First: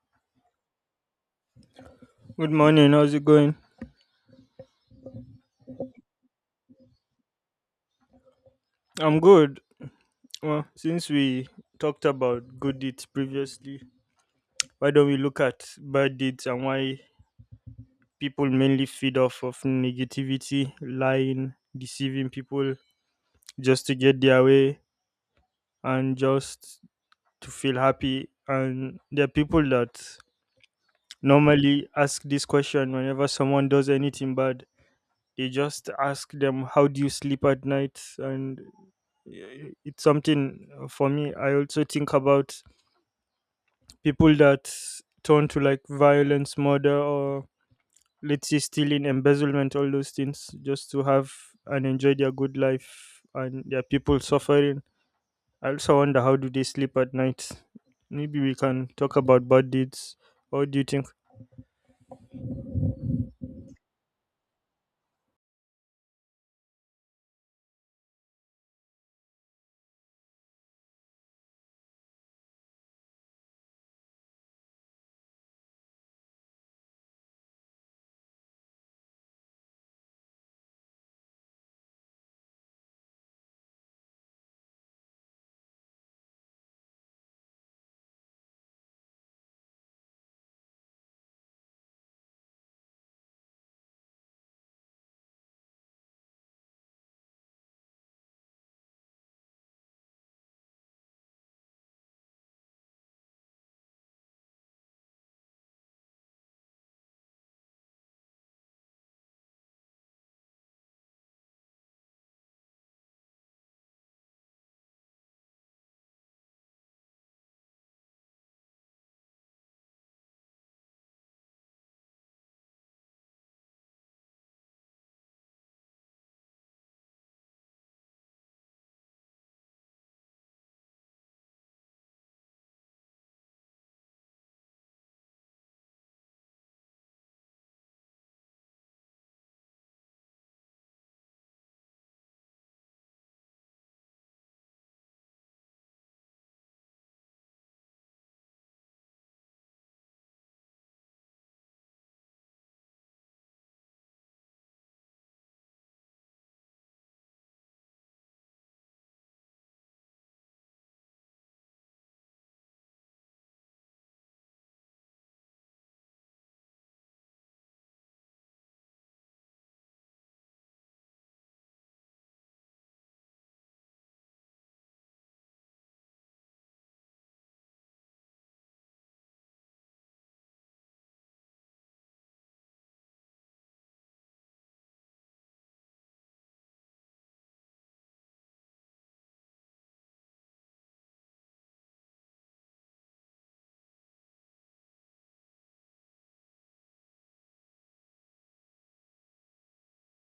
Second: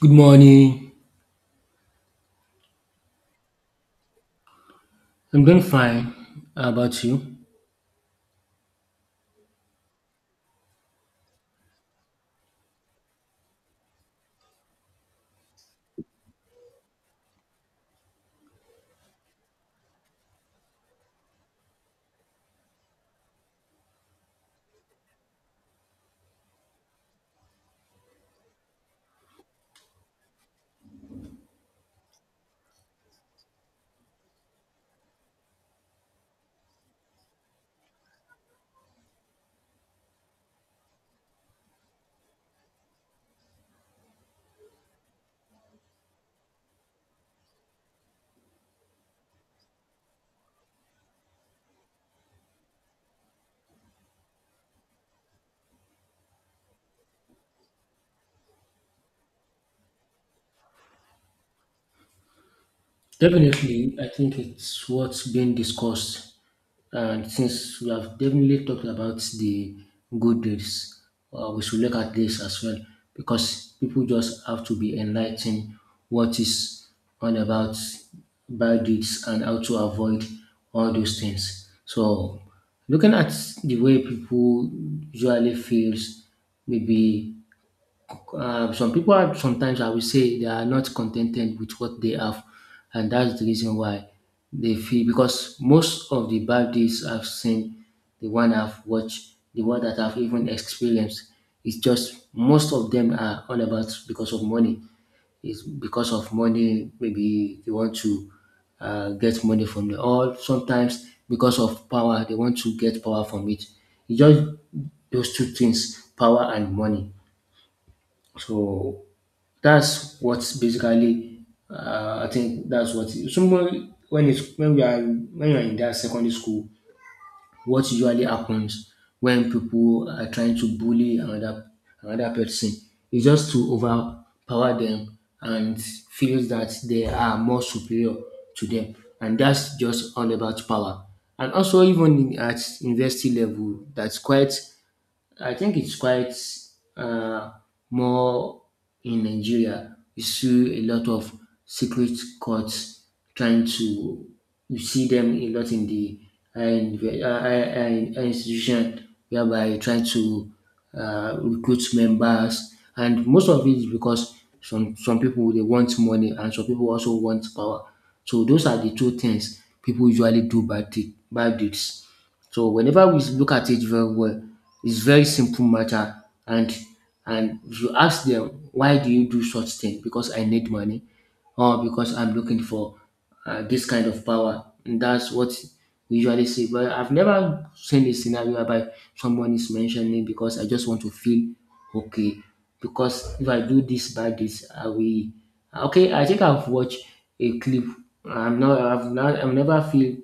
Good morning. Good morning. How's it going? I'm doing fine. How about you? I'm good. Well, since we talked about good deeds previously, why don't we look at bad deeds and why people mainly feed off of negativity, lying, deceiving people just to get their way and just to feel happy. And there are people that normally ask this question whenever someone does anything bad. They just ask them, how do you sleep at night? And it's something for me. I also think about people that turn to like violence, murder, or let's say stealing, embezzlement, all those things just to have and enjoy their good life and their people suffering. I also wonder how do they sleep at night. Maybe we can talk about bad deeds. What do you think? Definitely, I think it's what's being discussed. And since we have definitely talked about the good deeds, we should look at this as well because people just have to be enlightened what is on about bad deeds and how to avoid all those things. So looking at the way people usually feels maybe. Some people are sometimes, I will say, they are not contented with what they have, and that's the reason why they feel, because most of the bad deeds I've seen, the one I've watched, the one that I've even experienced, it's just most of them are all about because of money. It's because of money. Maybe they want to get money from the, or sometimes because of power they want to get power from it. It's just those two things, power and money. So that's what's basically, I think that's what someone, when it's when we are when you are in that secondary school, what usually happens when people are trying to bully another person is just to overpower them and feels that they are more superior to them, and that's just all about power. And also even in, at university level, that's quite, I think it's quite, uh, more in Nigeria. You see a lot of secret courts trying to. You see them a lot in the higher inve- higher- higher- higher institution, whereby trying to recruit members, and most of it is because some people they want money, and some people also want power. So those are the two things people usually do bad, bad deeds. So whenever we look at it very well, it's very simple matter. And and if you ask them, why do you do such thing? Because I need money, or because I'm looking for, this kind of power. And that's what we usually see. But I've never seen a scenario whereby someone is mentioning because I just want to feel okay. Because if I do this bad this, I will okay. I think I've watched a clip. I'm not. I've not. I've never feel.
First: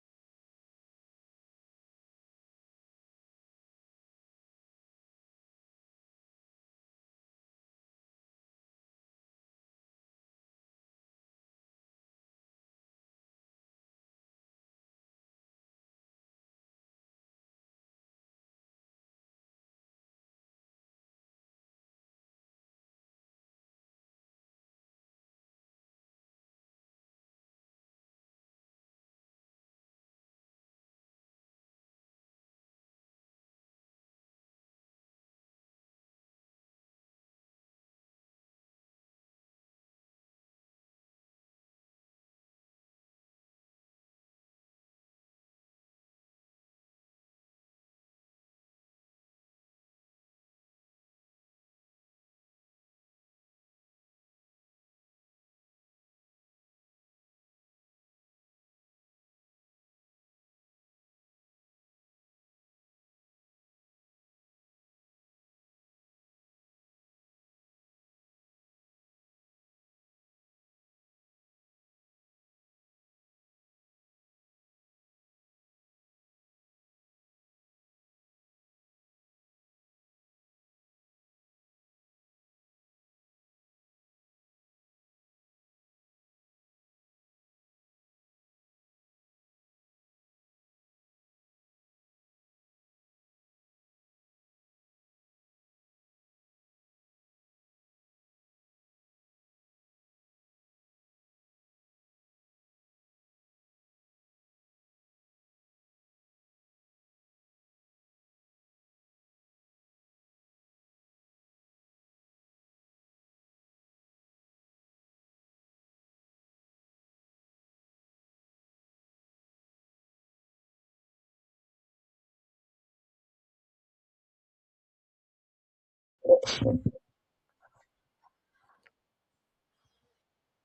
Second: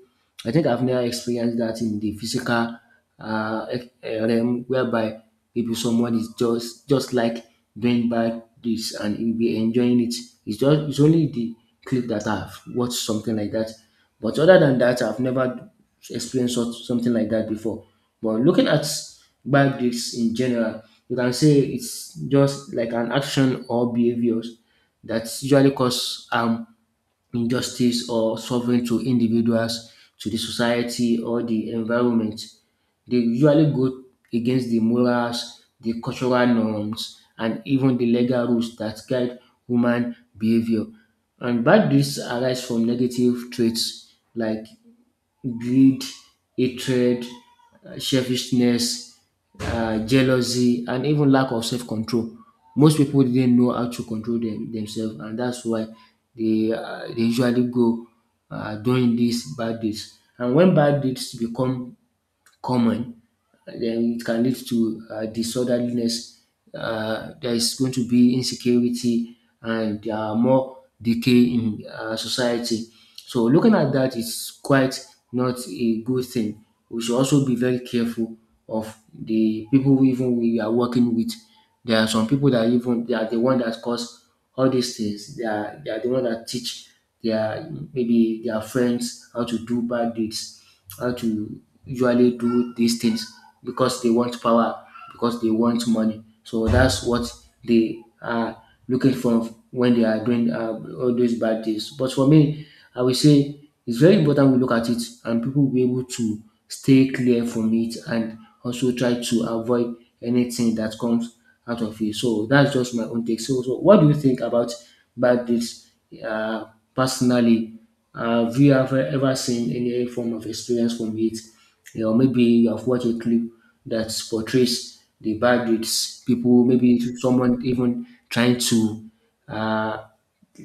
I think I've never experienced that in the physical, realm, whereby maybe someone is just like doing bad this and you'll be enjoying it. It's only the clip that I've watched something like that. But other than that, I've never experienced such, something like that before. But looking at bad deeds in general, you can say it's just like an action or behaviors that usually cause harm, injustice, or suffering to individuals, to the society, or the environment. They usually go against the morals, the cultural norms, and even the legal rules that guide human behavior. And bad deeds arise from negative traits like greed, hatred, selfishness, jealousy, and even lack of self control. Most people didn't know how to control them, themselves, and that's why they usually go doing these bad deeds. And when bad deeds become common, then it can lead to disorderliness. There is going to be insecurity, and there are more decay in society. So looking at that is quite not a good thing. We should also be very careful of the people we are working with. There are some people that even they are the one that cause all these things. They are the one that teach their, maybe their friends how to do bad deeds, how to usually do these things because they want power, because they want money. So that's what they are looking for when they are doing, all those bad things. But for me, I will say it's very important we look at it and people will be able to stay clear from it and also try to avoid anything that comes out of it. So that's just my own take. So, what do you think about bad deeds, uh, personally? Have you ever, seen any form of experience from it? Or maybe you have watched a clip that portrays the bad deeds. People, maybe someone even trying to uh,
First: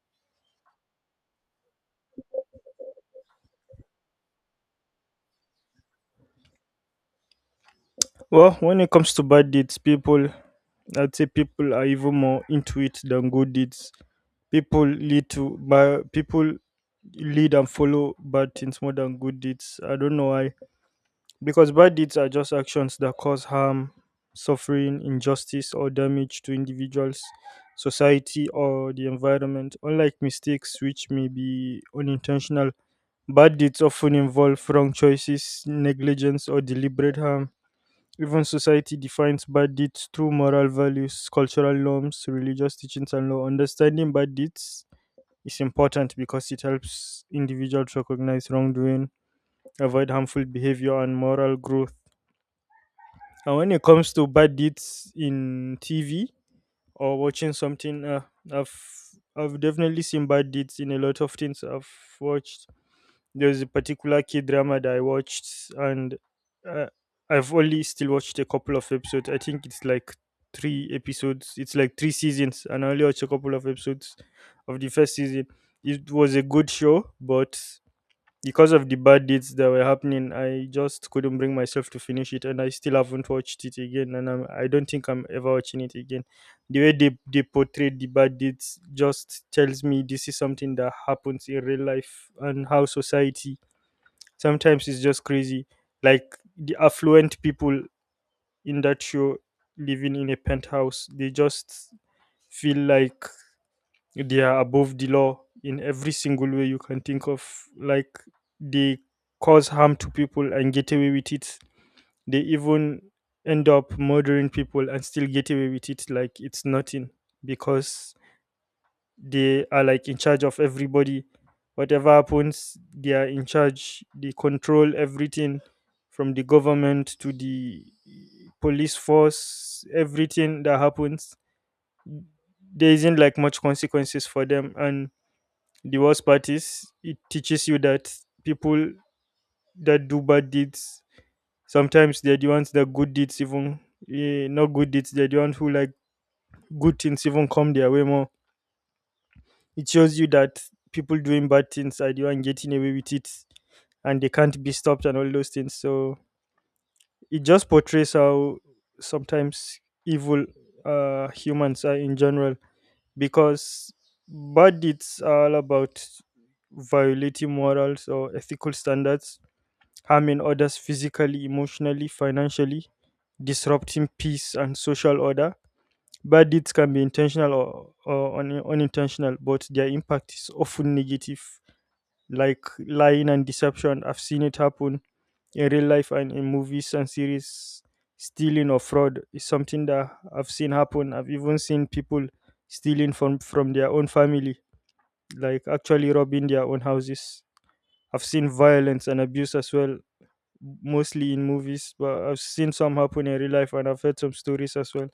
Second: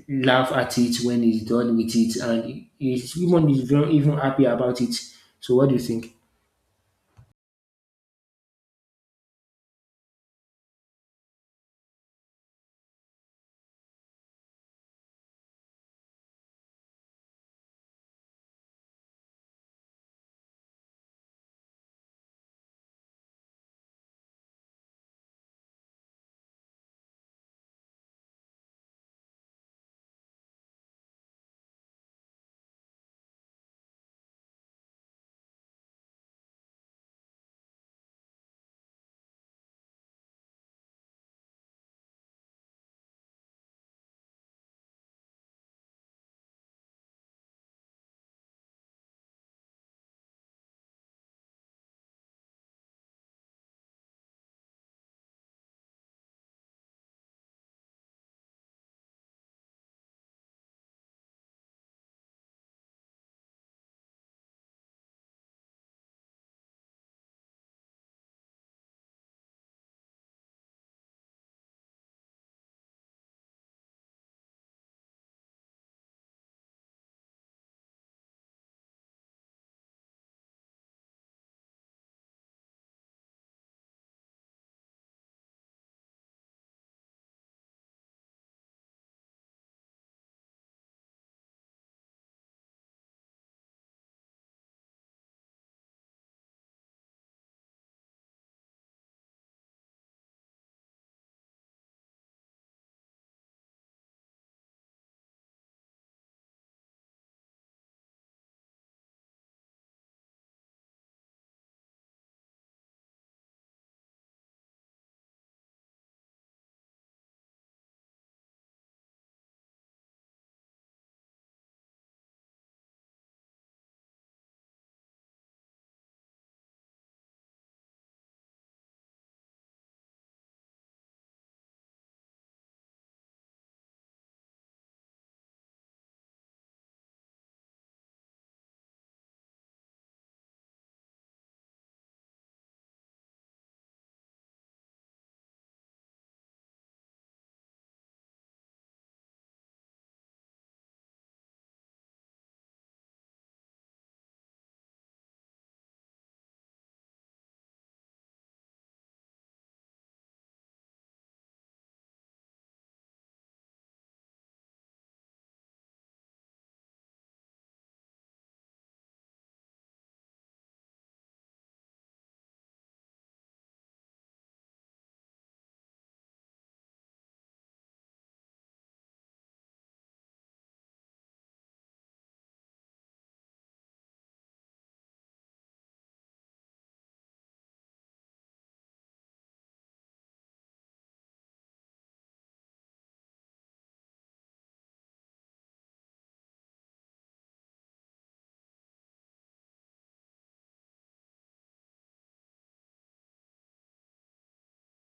laugh at it when he's done with it, and he's not even happy about it. So, what do you think? Well, when it comes to bad deeds, people I'd say people are even more into it than good deeds. People lead to but people lead and follow bad things more than good deeds. I don't know why, because bad deeds are just actions that cause harm, suffering, injustice, or damage to individuals, society, or the environment. Unlike mistakes, which may be unintentional, bad deeds often involve wrong choices, negligence, or deliberate harm. Even society defines bad deeds through moral values, cultural norms, religious teachings, and law. Understanding bad deeds, it's important because it helps individuals recognize wrongdoing, avoid harmful behavior, and moral growth. And when it comes to bad deeds in TV or watching something, I've I've definitely seen bad deeds in a lot of things I've watched. There's a particular kid drama that I watched, and uh, I've only still watched a couple of episodes. I think it's like three episodes. It's like three seasons, and I only watched a couple of episodes of the first season. It was a good show, but because of the bad deeds that were happening, I just couldn't bring myself to finish it, and I still haven't watched it again. I don't think I'm ever watching it again. The way they portrayed the bad deeds just tells me this is something that happens in real life and how society sometimes is just crazy. Like the affluent people in that show living in a penthouse, they just feel like they are above the law in every single way you can think of. Like they cause harm to people and get away with it. They even end up murdering people and still get away with it like it's nothing, because they are like in charge of everybody. Whatever happens, they are in charge, they control everything, from the government to the police force. Everything that happens, there isn't like much consequences for them. And divorce parties, it teaches you that people that do bad deeds, sometimes they're the ones that good deeds even eh, not good deeds they're the ones who like good things even come their way more. It shows you that people doing bad things are the one getting away with it and they can't be stopped and all those things. So it just portrays how sometimes evil humans are in general, because bad deeds are all about violating morals or ethical standards, harming others physically, emotionally, financially, disrupting peace and social order. Bad deeds can be intentional or unintentional, but their impact is often negative, like lying and deception. I've seen it happen in real life and in movies and series. Stealing or fraud is something that I've seen happen. I've even seen people stealing from their own family, like actually robbing their own houses. I've seen violence and abuse as well, mostly in movies, but I've seen some happen in real life and I've heard some stories as well.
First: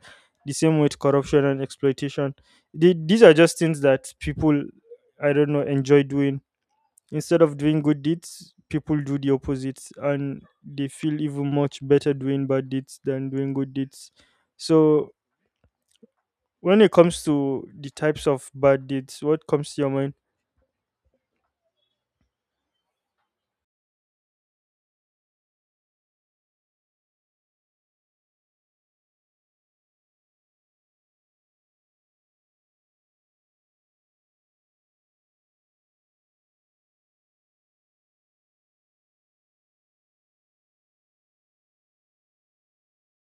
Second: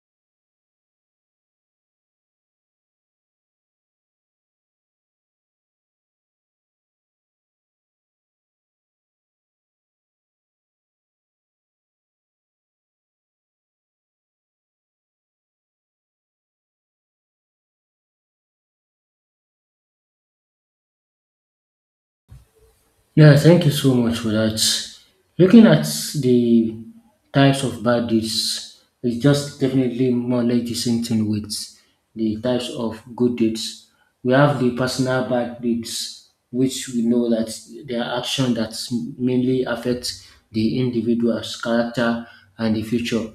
The same with corruption and exploitation. These are just things that people, I don't know, enjoy doing. Instead of doing good deeds, people do the opposite and they feel even much better doing bad deeds than doing good deeds. So, when it comes to the types of bad deeds, what comes to your mind? Yeah, thank you so much for that. Looking at the types of bad deeds, it's just definitely more or less the same thing with the types of good deeds. We have the personal bad deeds, which we know that they are actions that mainly affect the individual's character and the future.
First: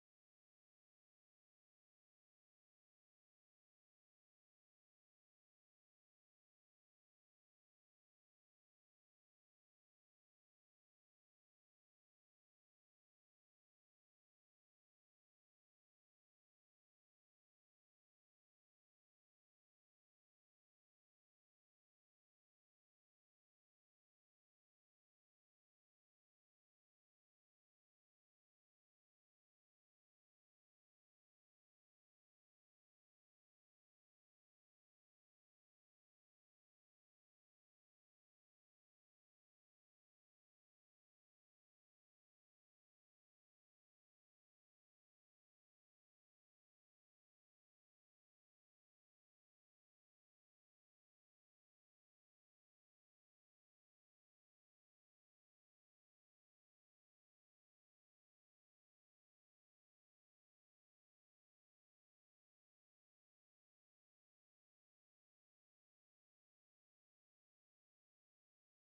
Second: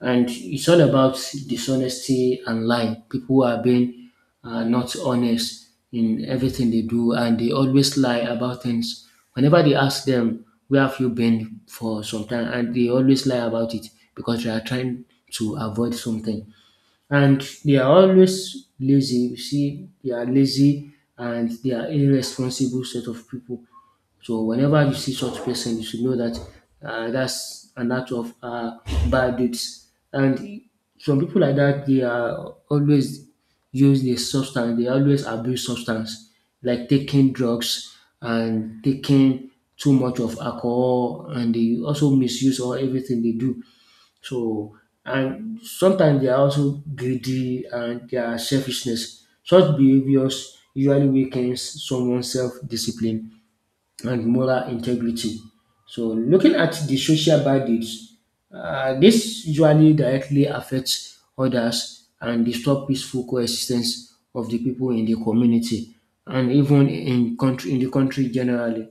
And it's all about dishonesty and lying. People who are being, not honest in everything they do and they always lie about things. Whenever they ask them, where have you been for some time? And they always lie about it because they are trying to avoid something. And they are always lazy. You see, they are lazy and they are irresponsible set of people. So whenever you see such person, you should know that, that's an act of, bad deeds. And some people like that, they are always use the substance. They always abuse substance, like taking drugs and taking too much of alcohol, and they also misuse all everything they do. So and sometimes they are also greedy and their selfishness. Such behaviors usually weakens someone's self-discipline and moral integrity. So looking at the social bandits, this usually directly affects others and disturb peaceful coexistence of the people in the community, and even in country in the country generally,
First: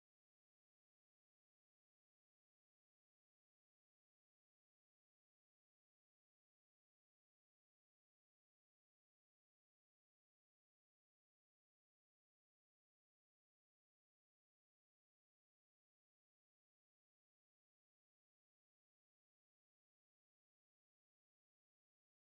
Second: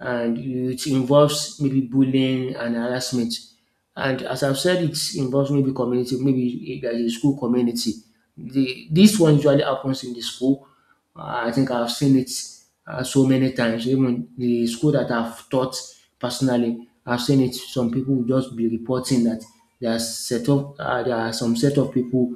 and it involves maybe bullying and harassment. And as I've said, it involves maybe community, maybe there's a school community. This one usually happens in the school. I think I've seen it, so many times. Even the school that I've taught personally, I've seen it. Some people will just be reporting that there are some set of people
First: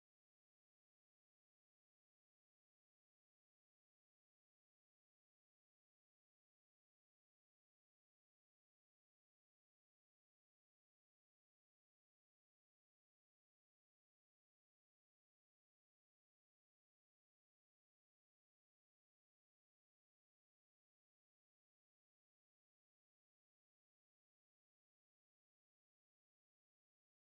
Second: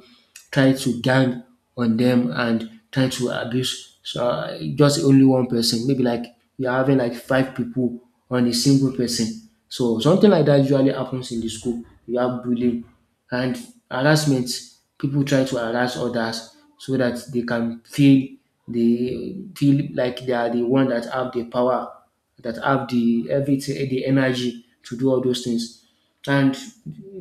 try to gang on them and try to abuse so just only one person. Maybe like you're having like five people on a single person. So something like that usually happens in the school. You have bullying and harassment. People try to harass others so that they can feel like they are the one that have the power, that have the everything, the energy to do all those things, and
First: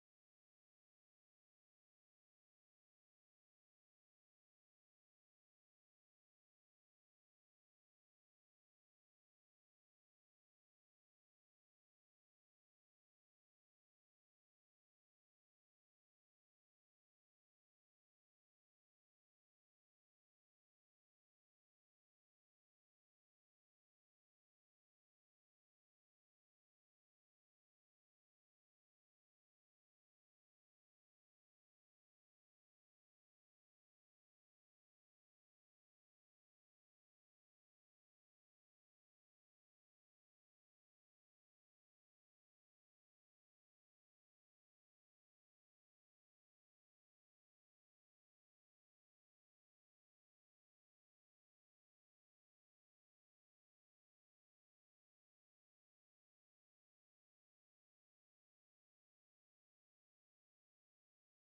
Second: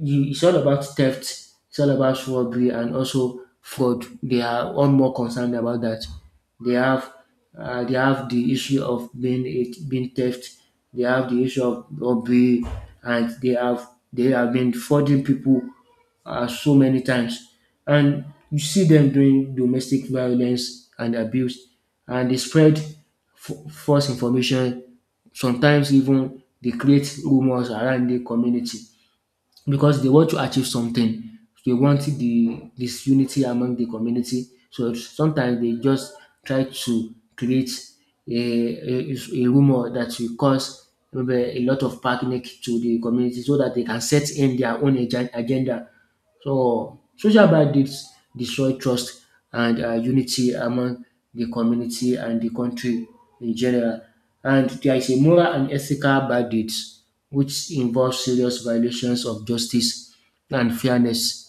you, it's all about theft, it's all about robbery and also fraud. They are all more concerned about that. They have they have the issue of being it being theft. They have the issue of robbery, and they have been frauding people, so many times. And you see them doing domestic violence and abuse, and they spread false information. Sometimes even they create rumors around the community because they want to achieve something. They want the this unity among the community. So sometimes they just try to create a, a, a rumor that will cause maybe a lot of panic to the community so that they can set in their own agenda. So social bandits destroy trust and, unity among the community and the country in general. And there is a moral and ethical bandits which involves serious violations of justice and fairness,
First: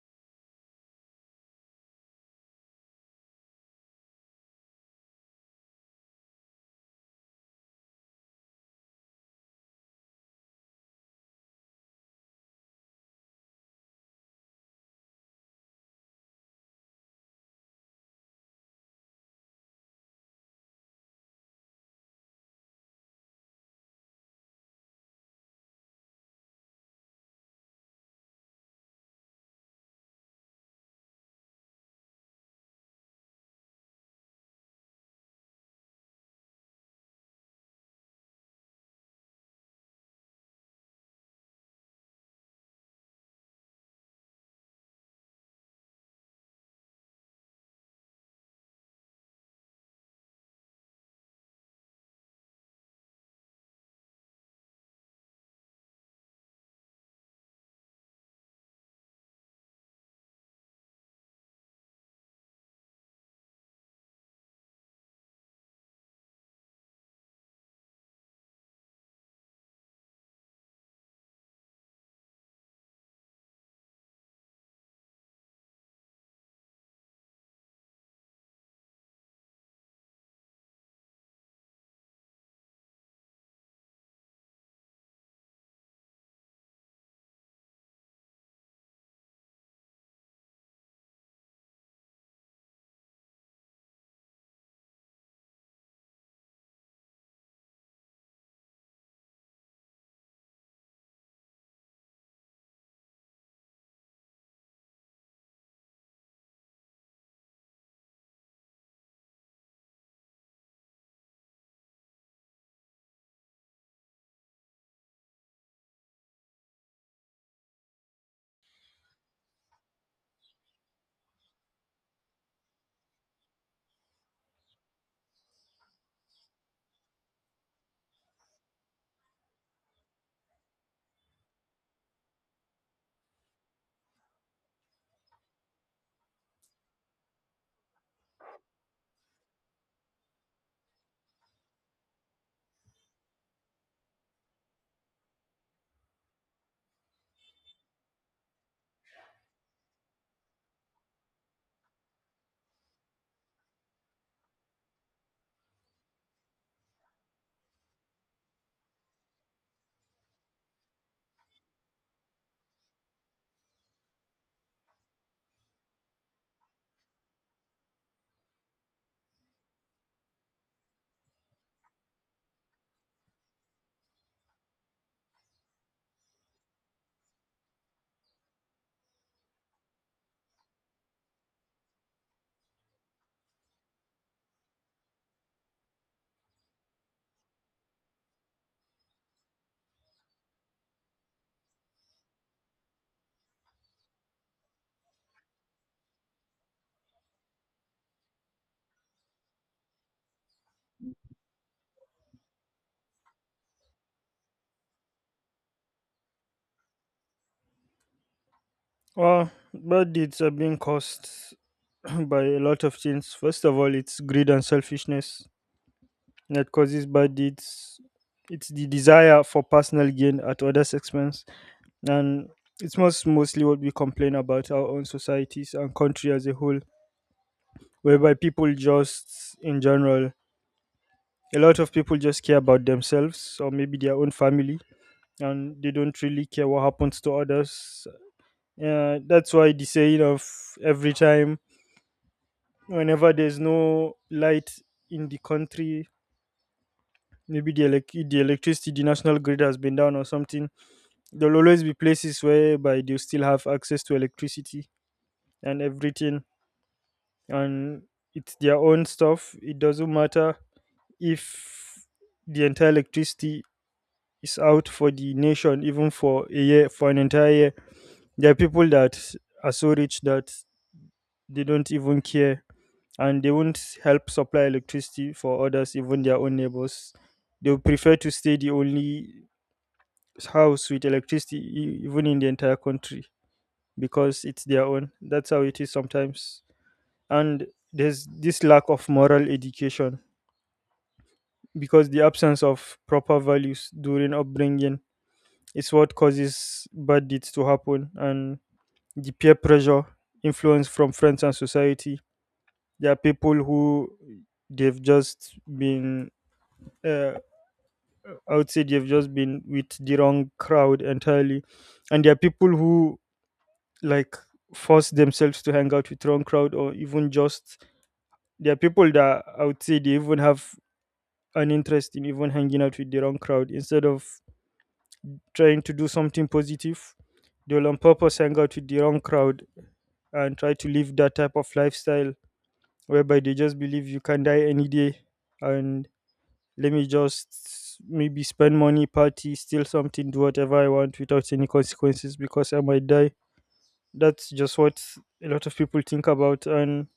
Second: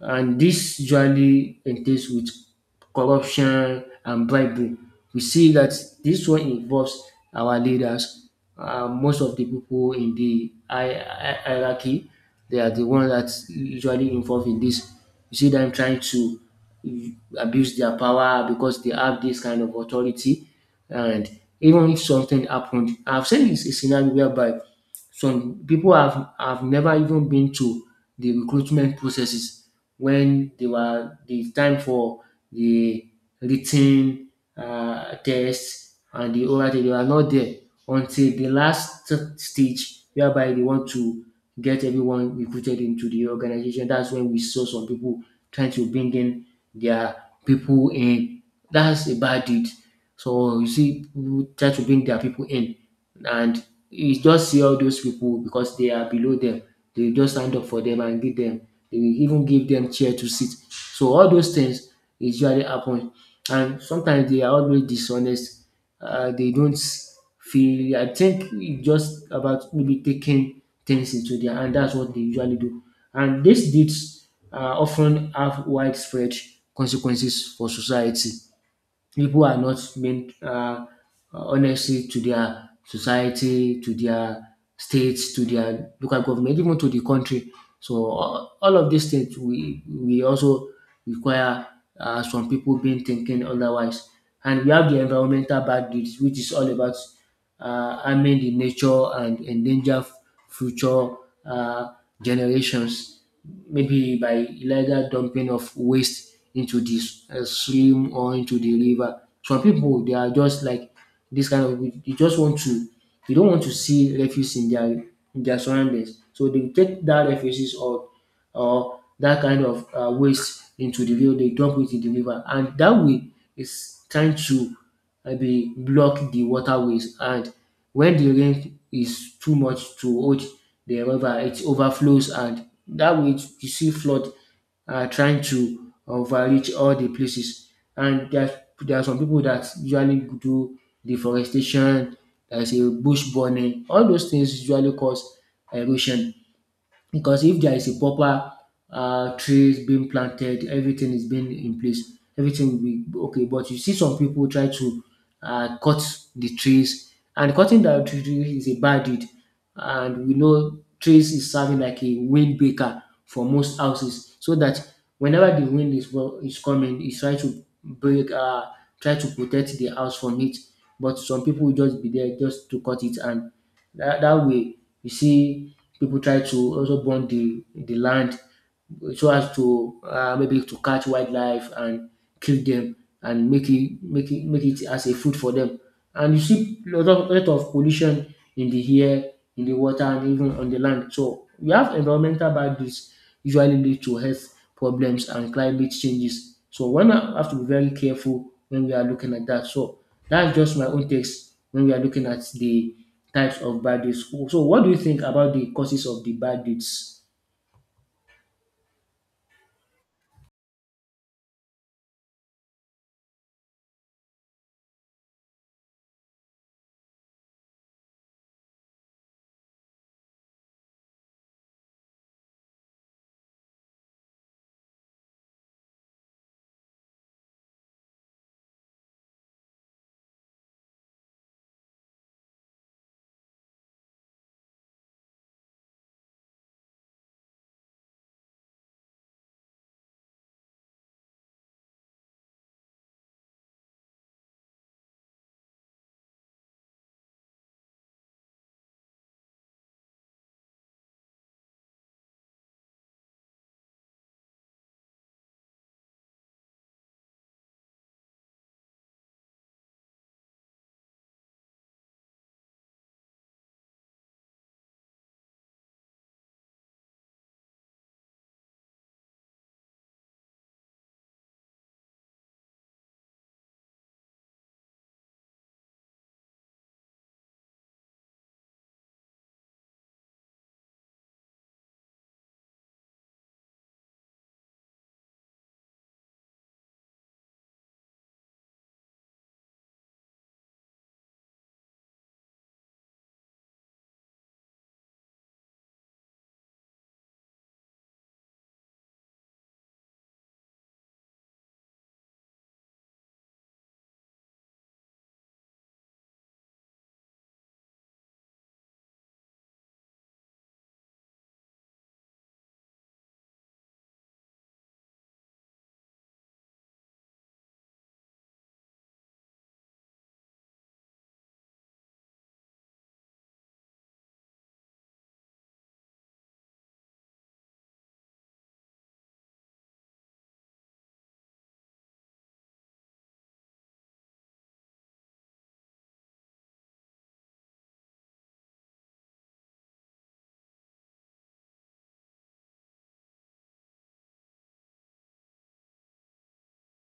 and this usually entails with corruption and bribery. We see that this one involves our leaders. Most of the people in the hierarchy, they are the ones that usually involved in this. You see them trying to abuse their power because they have this kind of authority. And even if something happened, I've seen a scenario whereby some people have never even been to the recruitment processes when they were the time for the written uh test and the oral test. They were not there until the last stage whereby they want to get everyone recruited into the organization. That's when we saw some people trying to bring in their people in. That's a bad deed. So you see pipu try to bring their people in, and you just see all those people because they are below them. They will just stand up for them and give them. They will even give them chair to sit. So all those things usually happen. And sometimes they are always dishonest. They don't feel. I think it's just about maybe taking things into their hand. That's what they usually do. And these deeds, often have widespread consequences for society. People are not being, uh, honestly to their society, to their states, to their local government, even to the country. So, all of these things we also require, some people being thinking otherwise. And we have the environmental bad deeds, which is all about harming the nature and endanger future uh, generations, maybe by illegal dumping of waste into the stream or into the river. Some people, they are just like this kind of people. They just want to, they don't want to see refuse in their surroundings. So they take that refuses or that kind of waste into the river. They dump it in the river, and that way is trying to maybe block the waterways, and when the rain is too much to hold, the river it overflows, and that way you see flood trying to overreach all the places. And there, there are some people that usually do deforestation, there is a bush burning. All those things usually cause erosion, because if there is a proper trees being planted, everything is being in place, everything will be okay. But you see some people try to cut the trees, and cutting down tree is a bad deed. And we know trees is serving like a windbreaker for most houses, so that whenever the wind is is coming, it's trying to break, try to protect the house from it. But some people will just be there just to cut it, and that way, you see people try to also burn the land so as to maybe to catch wildlife and kill them and make it as a food for them. And you see lot of pollution in the air, in the water, and even on the land. So we have environmental boundaries usually lead to health problems and climate changes. So one have to be very careful when we are looking at that. So that's just my own takes when we are looking at the types of bad deeds. So what do you think about the causes of the bad deeds? Well, bad deeds are being caused by a lot of things. First of all, it's greed and selfishness that causes bad deeds. It's the desire for personal gain at others' expense, and it's mostly what we complain about our own societies and country as a whole, whereby people just in general, a lot of people just care about themselves or maybe their own family and they don't really care what happens to others. That's why the saying of every time, whenever there's no light in the country, maybe the electricity, the national grid has been down or something, there'll always be places whereby they still have access to electricity and everything. And it's their own stuff, it doesn't matter. If the entire electricity is out for the nation, even for a year, for an entire year, there are people that are so rich that they don't even care and they won't help supply electricity for others, even their own neighbors. They would prefer to stay the only house with electricity, even in the entire country, because it's their own. That's how it is sometimes. And there's this lack of moral education, because the absence of proper values during upbringing is what causes bad deeds to happen. And the peer pressure, influence from friends and society. There are people who they've just been, uh, I would say they've just been with the wrong crowd entirely. And there are people who like force themselves to hang out with wrong crowd, or even just, there are people that I would say they even have an interest in even hanging out with the wrong crowd instead of trying to do something positive. They'll on purpose hang out with the wrong crowd and try to live that type of lifestyle whereby they just believe you can die any day, and let me just maybe spend money, party, steal something, do whatever I want without any consequences because I might die. That's just what a lot of people think about. And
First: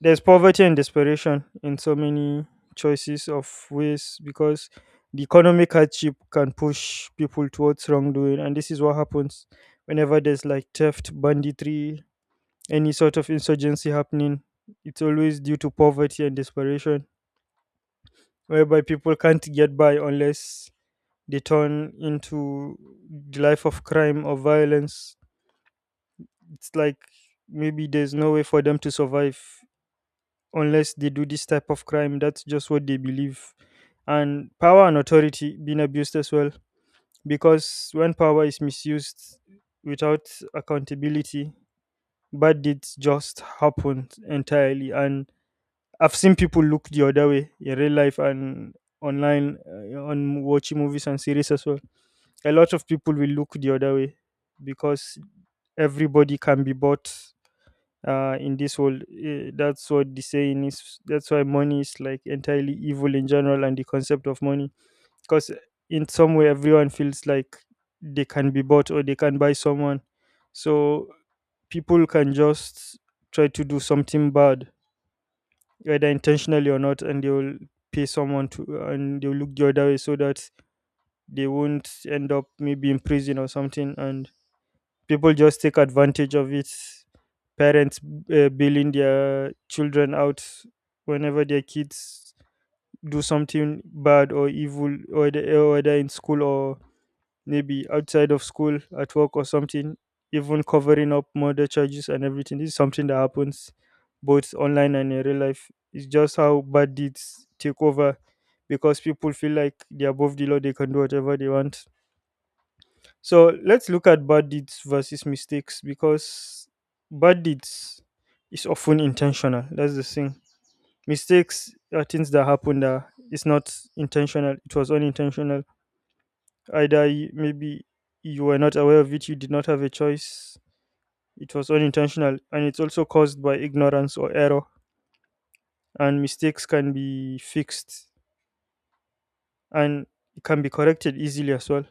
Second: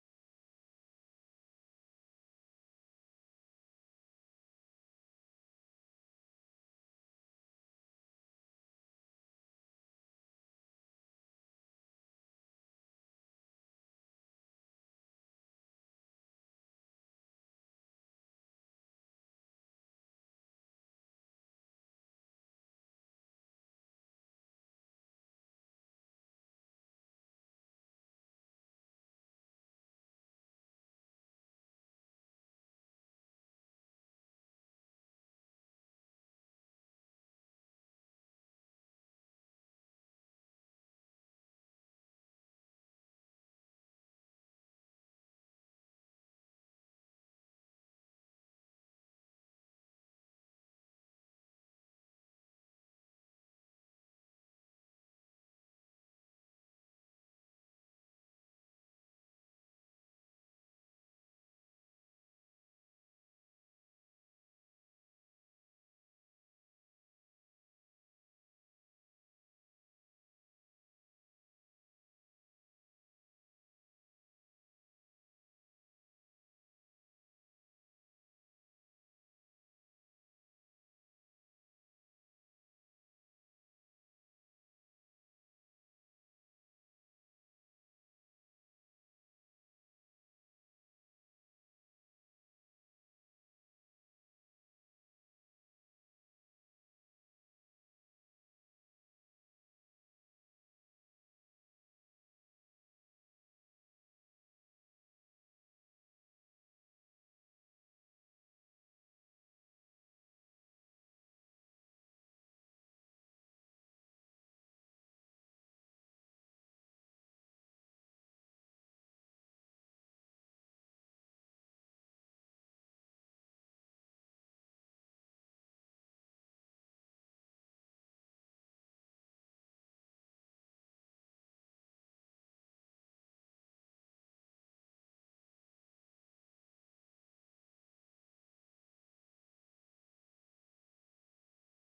there's poverty and desperation in so many choices of ways, because the economic hardship can push people towards wrongdoing. And this is what happens whenever there's like theft, banditry, any sort of insurgency happening. It's always due to poverty and desperation, whereby people can't get by unless they turn into the life of crime or violence. It's like, maybe there's no way for them to survive unless they do this type of crime. That's just what they believe. And power and authority being abused as well. Because when power is misused without accountability, bad deeds just happen entirely. And I've seen people look the other way in real life and online, on watching movies and series as well. A lot of people will look the other way because everybody can be bought in this world. That's what the saying is. That's why money is like entirely evil in general, and the concept of money. Because in some way, everyone feels like they can be bought or they can buy someone. So people can just try to do something bad, whether intentionally or not, and they will pay someone to, and they'll look the other way so that they won't end up maybe in prison or something. And people just take advantage of it. Parents bailing their children out whenever their kids do something bad or evil or whether in school or maybe outside of school at work or something, even covering up murder charges and everything. This is something that happens both online and in real life. It's just how bad deeds take over, because people feel like they're above the law, they can do whatever they want. So let's look at bad deeds versus mistakes, because bad deeds is often intentional. That's the thing. Mistakes are things that happen that it's not intentional. It was unintentional. Either you, maybe you were not aware of it, you did not have a choice. It was unintentional, and it's also caused by ignorance or error. And mistakes can be fixed, and it can be corrected easily as well.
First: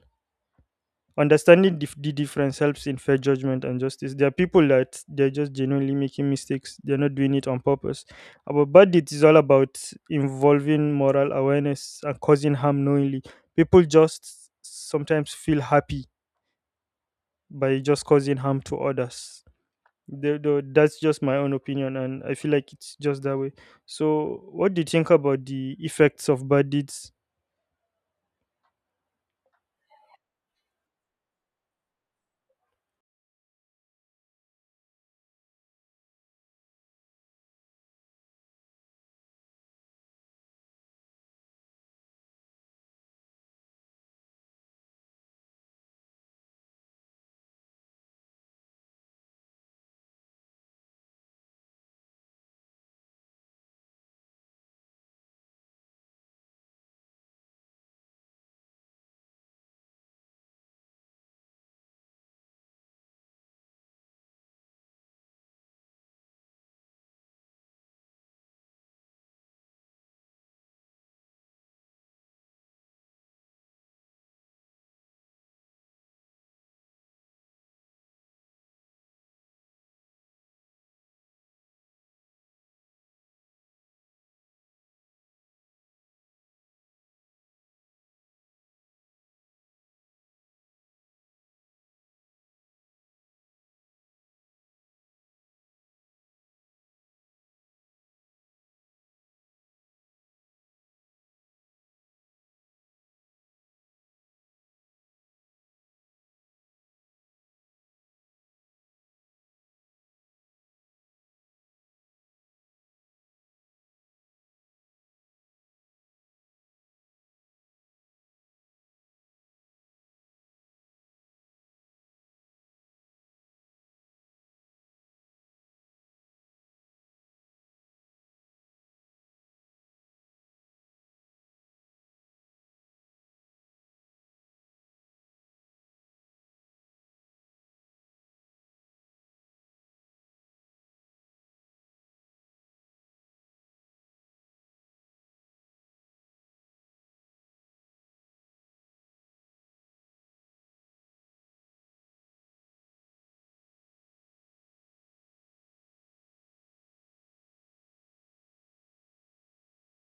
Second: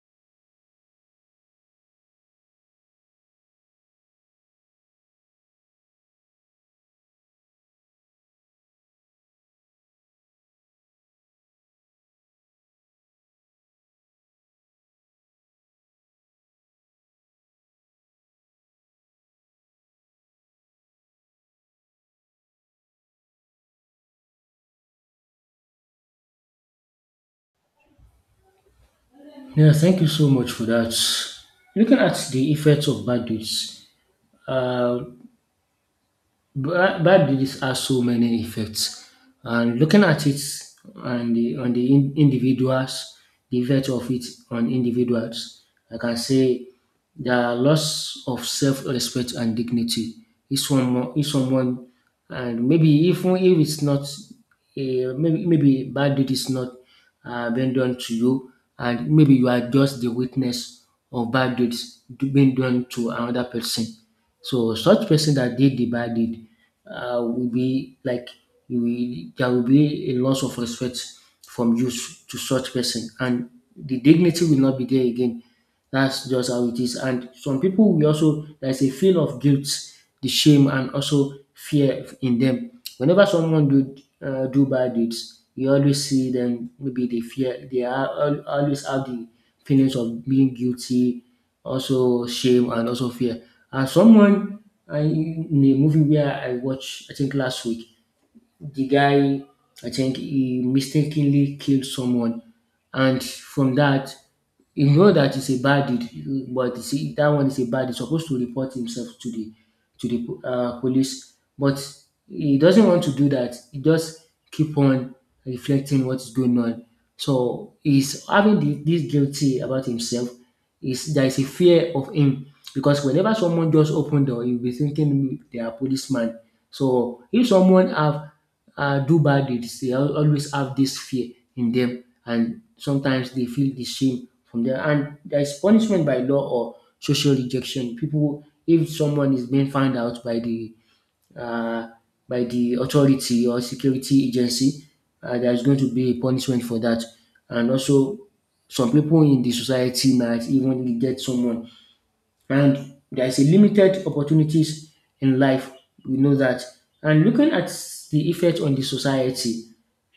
Understanding the difference helps in fair judgment and justice. There are people that they're just genuinely making mistakes. They're not doing it on purpose. About bad deeds is all about involving moral awareness and causing harm knowingly. People just sometimes feel happy by just causing harm to others. That's just my own opinion, and I feel like it's just that way. So, what do you think about the effects of bad deeds? Yeah, thank you so much for that. Looking at the effects of bad deeds, uh, bad deeds has so many effects, and looking at it and the, on the individuals, the effect of it on individuals, I can say the loss of self-respect and dignity. If someone, And maybe even if it's not, maybe bad deed is not being done to you, and maybe you are just the witness of bad deeds being done to another person. So such person that did the bad deed will be like, there will be a loss of respect from you to such person, and the dignity will not be there again. That's just how it is. And some people will also, there's a feel of guilt, the shame, and also fear in them. Whenever someone do do bad deeds, you always see them. Maybe they fear. They are always have the feelings of being guilty, also shame, and also fear. And someone, I, in a movie where I watched, I think last week, the guy, I think he mistakenly killed someone, and from that you know that it's a bad deed, but you see that one is a bad. He's supposed to report himself to the police, but he doesn't want to do that. He just keep on reflecting what's going on. So he's having the, this guilty about himself. Is there is a fear of him because whenever someone just open door, he'll be thinking they are policeman. So if someone have do bad deeds, they always have this fear in them, and sometimes they feel the shame from there. And there is punishment by law or social rejection. People, if someone is being found out uh, by the authority or security agency, there is going to be a punishment for that. And also, some people in the society might even get someone, and there is a limited opportunities in life. We know that. And looking at the effect on the society,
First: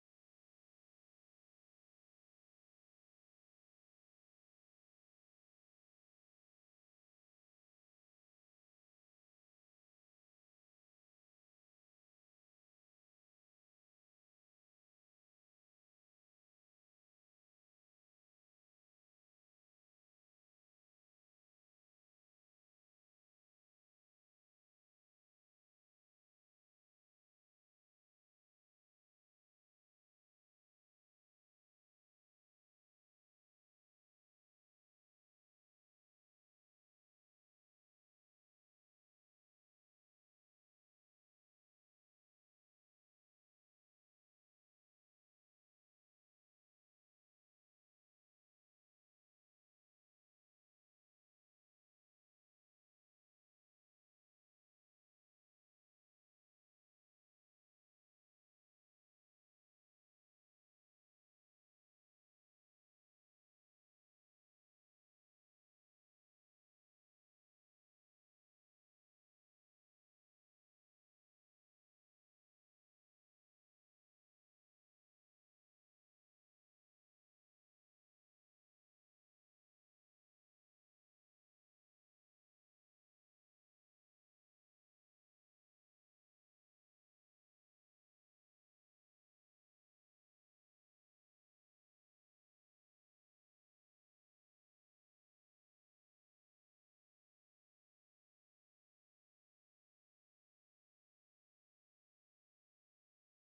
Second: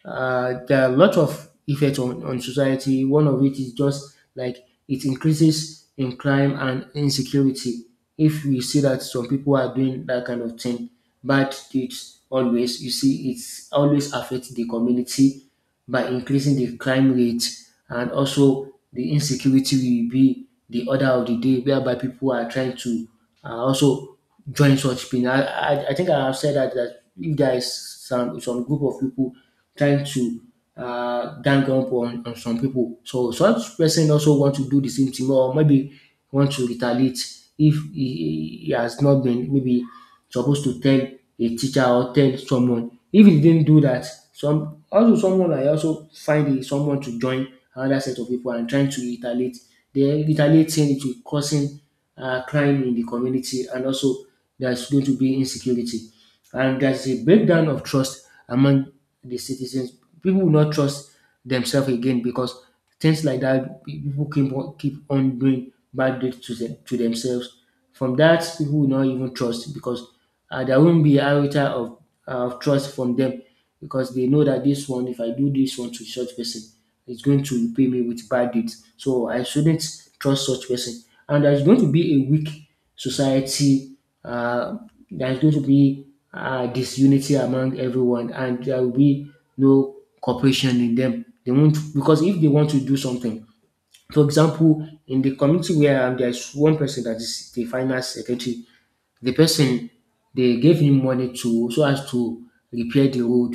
there are a lot of effects on society. One of it is just like it increases in crime and insecurity. If we see that some people are doing that kind of thing, bad deeds always, you see, it's always affect the community by increasing the crime rate and also the insecurity will be the order of the day, whereby people are trying to also join such thing. I think I have said that, that if there is some group of people trying to gang up on some people. So such person also want to do the same thing, or maybe want to retaliate if he has not been maybe supposed to tell a teacher or tell someone. If he didn't do that, some also someone I also find is someone to join another set of people and trying to retaliate. The retaliating it will causing crime in the community, and also there's going to be insecurity, and there's a breakdown of trust among the citizens. People will not trust themselves again, because things like that, people keep on doing bad deeds to to themselves. From that, people will not even trust, because there won't be a iota of trust from them, because they know that this one, if I do this one to such person, it's going to repay me with bad deeds. So I shouldn't trust such person. And there's going to be a weak society. Uh, there's going to be disunity among everyone, and there will be no cooperation in them. They won't, because if they want to do something, for example, in the community where I am, there's one person that is the finance secretary. The person, they gave him money to so as to repair the road,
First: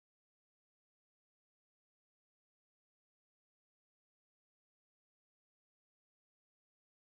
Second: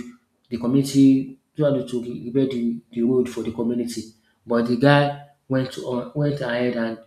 the community so as to repair the road for the community. But the guy went ahead and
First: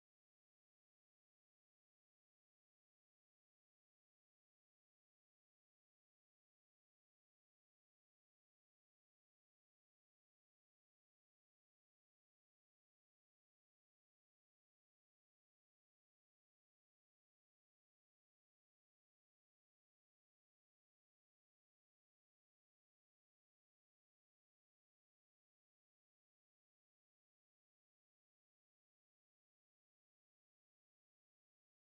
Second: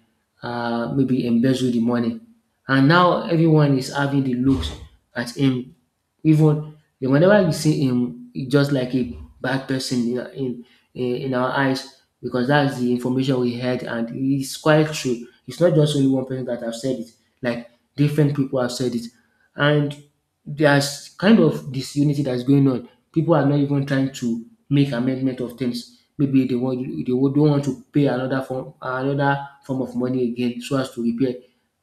maybe embezzled the money. And now everyone is having the looks at him. Even whenever you see him, it's just like a bad person in in our eyes, because that's the information we had and it's quite true. It's not just only one person that have said it. Like, different people have said it. And there's kind of disunity that's going on. People are not even trying to make amendment of things. Maybe they want, they would- don't want to pay another form of money again so as to repair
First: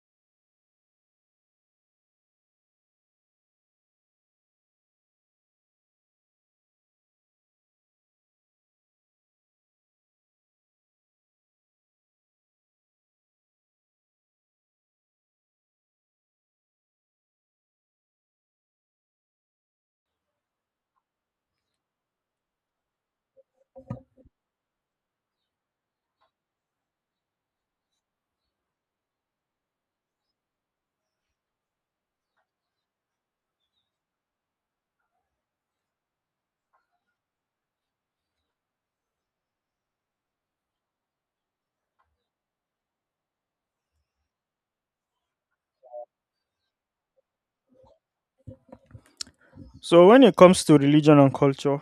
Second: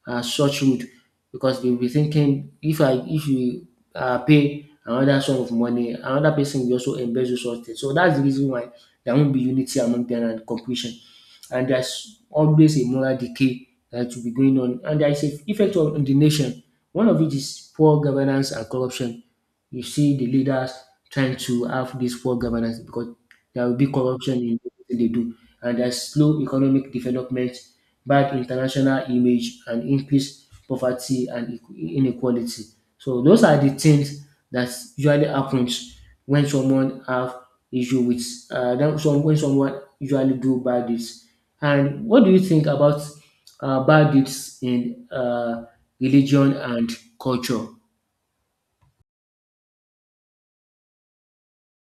such road, because they'll be thinking if I, if you pay another sum of money, another person will also embezzle such things. So that's the reason why there won't be unity among them and completion. And there's always a moral decay that will be going on. And there is an effect on the nation. One of it is poor governance and corruption. You see the leaders trying to have this poor governance, because there will be corruption in everything they do, and there's slow economic development, bad international image, and increased poverty and inequality. So those are the things that usually happens when someone have issue with when someone usually do bad deeds. And what do you think about bad deeds in religion and culture? So, when it comes to religion and culture,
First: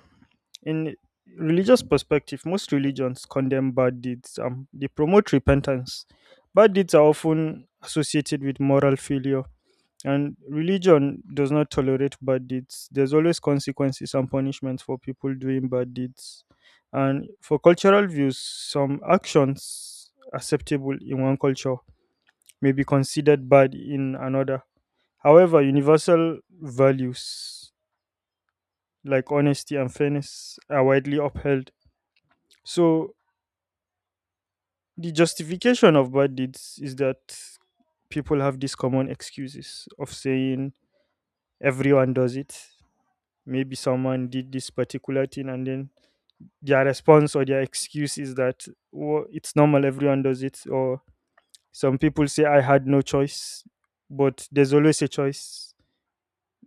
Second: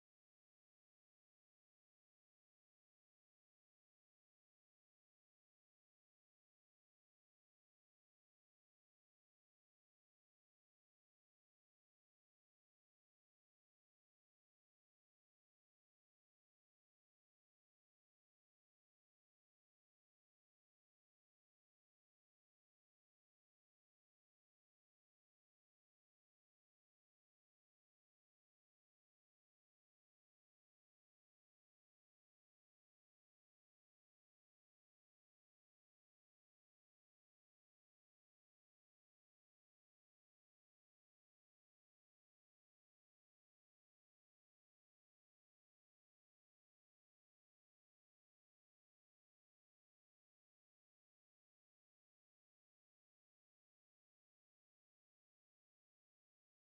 in religious perspective, most religions condemn bad deeds. They promote repentance. Bad deeds are often associated with moral failure, and religion does not tolerate bad deeds. There's always consequences and punishment for people doing bad deeds. And for cultural views, some actions acceptable in one culture may be considered bad in another. However, universal values like honesty and fairness are widely upheld. So, the justification of bad deeds is that people have these common excuses of saying everyone does it. Maybe someone did this particular thing, and then their response or their excuse is that, "Wo- it's normal, everyone does it." Or some people say, I had no choice, but there's always a choice.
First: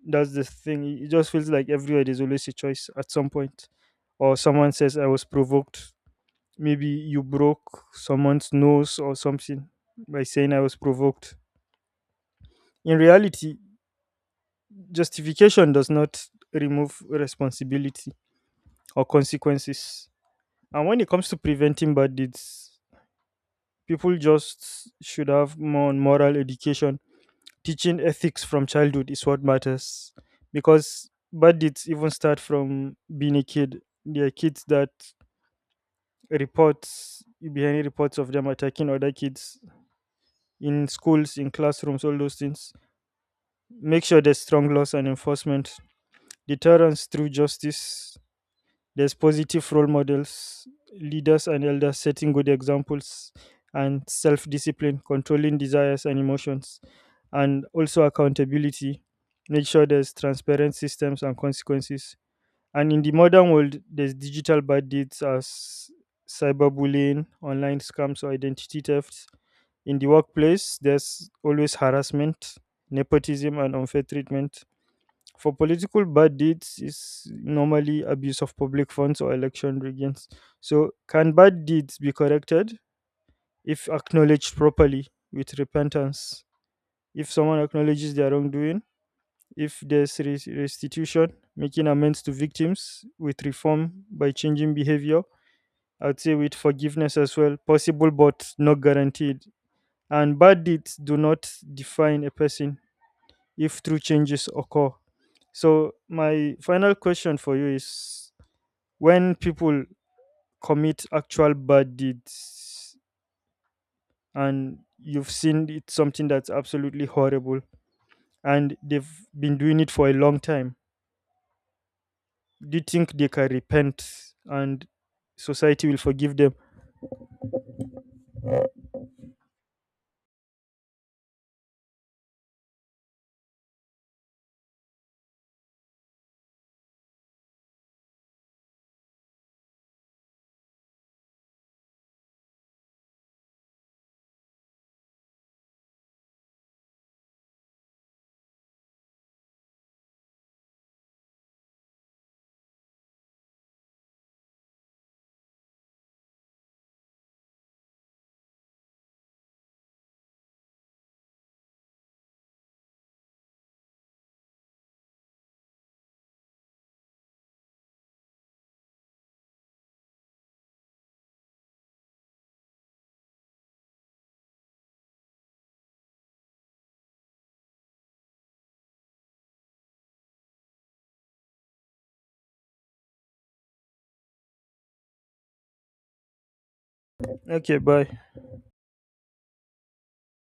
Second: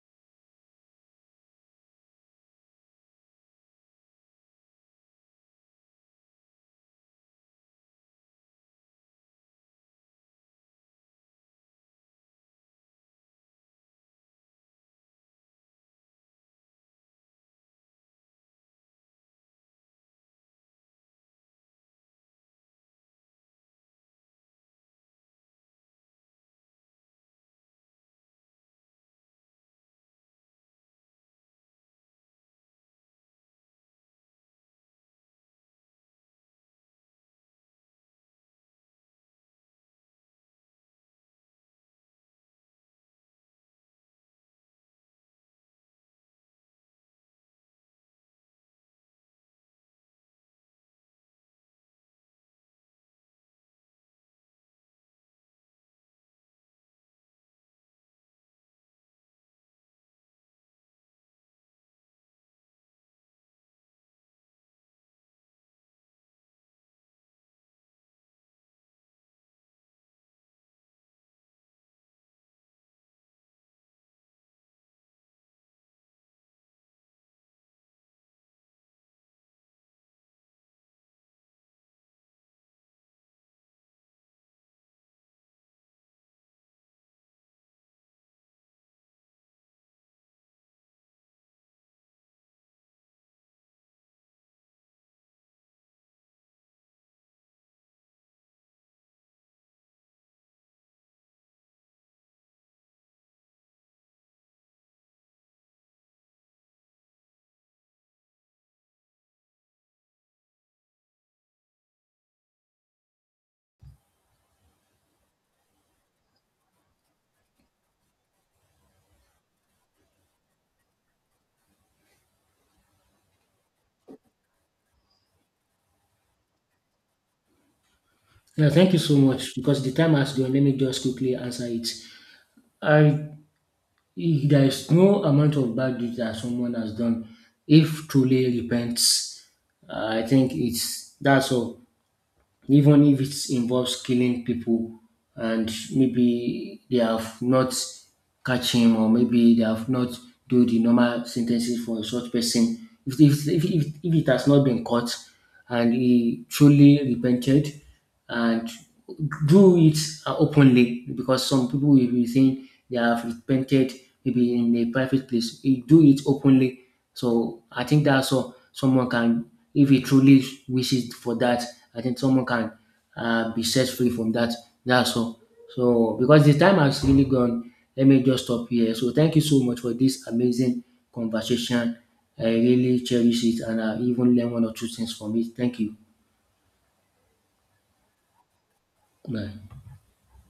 That's the thing. It just feels like everywhere there's always a choice at some point. Or someone says, I was provoked. Maybe you broke someone's nose or something by saying I was provoked. In reality, justification does not remove responsibility or consequences. And when it comes to preventing bad deeds, people just should have more on moral education. Teaching ethics from childhood is what matters, because bad deeds even start from being a kid. There are kids that reports you behind reports of them attacking other kids in schools, in classrooms, all those things. Make sure there's strong laws and enforcement, deterrence through justice. There's positive role models, leaders and elders setting good examples, and self discipline, controlling desires and emotions, and also accountability. Make sure there's transparent systems and consequences. And in the modern world, there's digital bad deeds as cyberbullying, online scams, or identity thefts. In the workplace, there's always harassment, nepotism, and unfair treatment. For political bad deeds, is normally abuse of public funds or election riggings. So, can bad deeds be corrected if acknowledged properly with repentance? If someone acknowledges their wrongdoing, if there's res- restitution, making amends to victims, with reform by changing behavior, I'd say with forgiveness as well, possible but not guaranteed. And bad deeds do not define a person if true changes occur. So, my final question for you is, when people commit actual bad deeds and you've seen it's something that's absolutely horrible and they've been doing it for a long time, do you think they can repent and society will forgive them? Yeah, thank you so much because the time has gone. Let me just quickly answer it. I there is no amount of bad deed that someone has done if truly repents. I think it's that's all. Even if it involves killing people and maybe they have not catch him, or maybe they have not do the normal sentences for such person. If it has not been caught and he truly repented and do it openly, because some people will be saying they have repented maybe in a private place. You do it openly. So I think that's all someone can, if he truly wishes for that, I think someone can be set free from that. That's all. So because the time has really gone, let me just stop here. So thank you so much for this amazing conversation. I really cherish it and I even learn one or two things from it. Thank you. Okay, bye. Bye.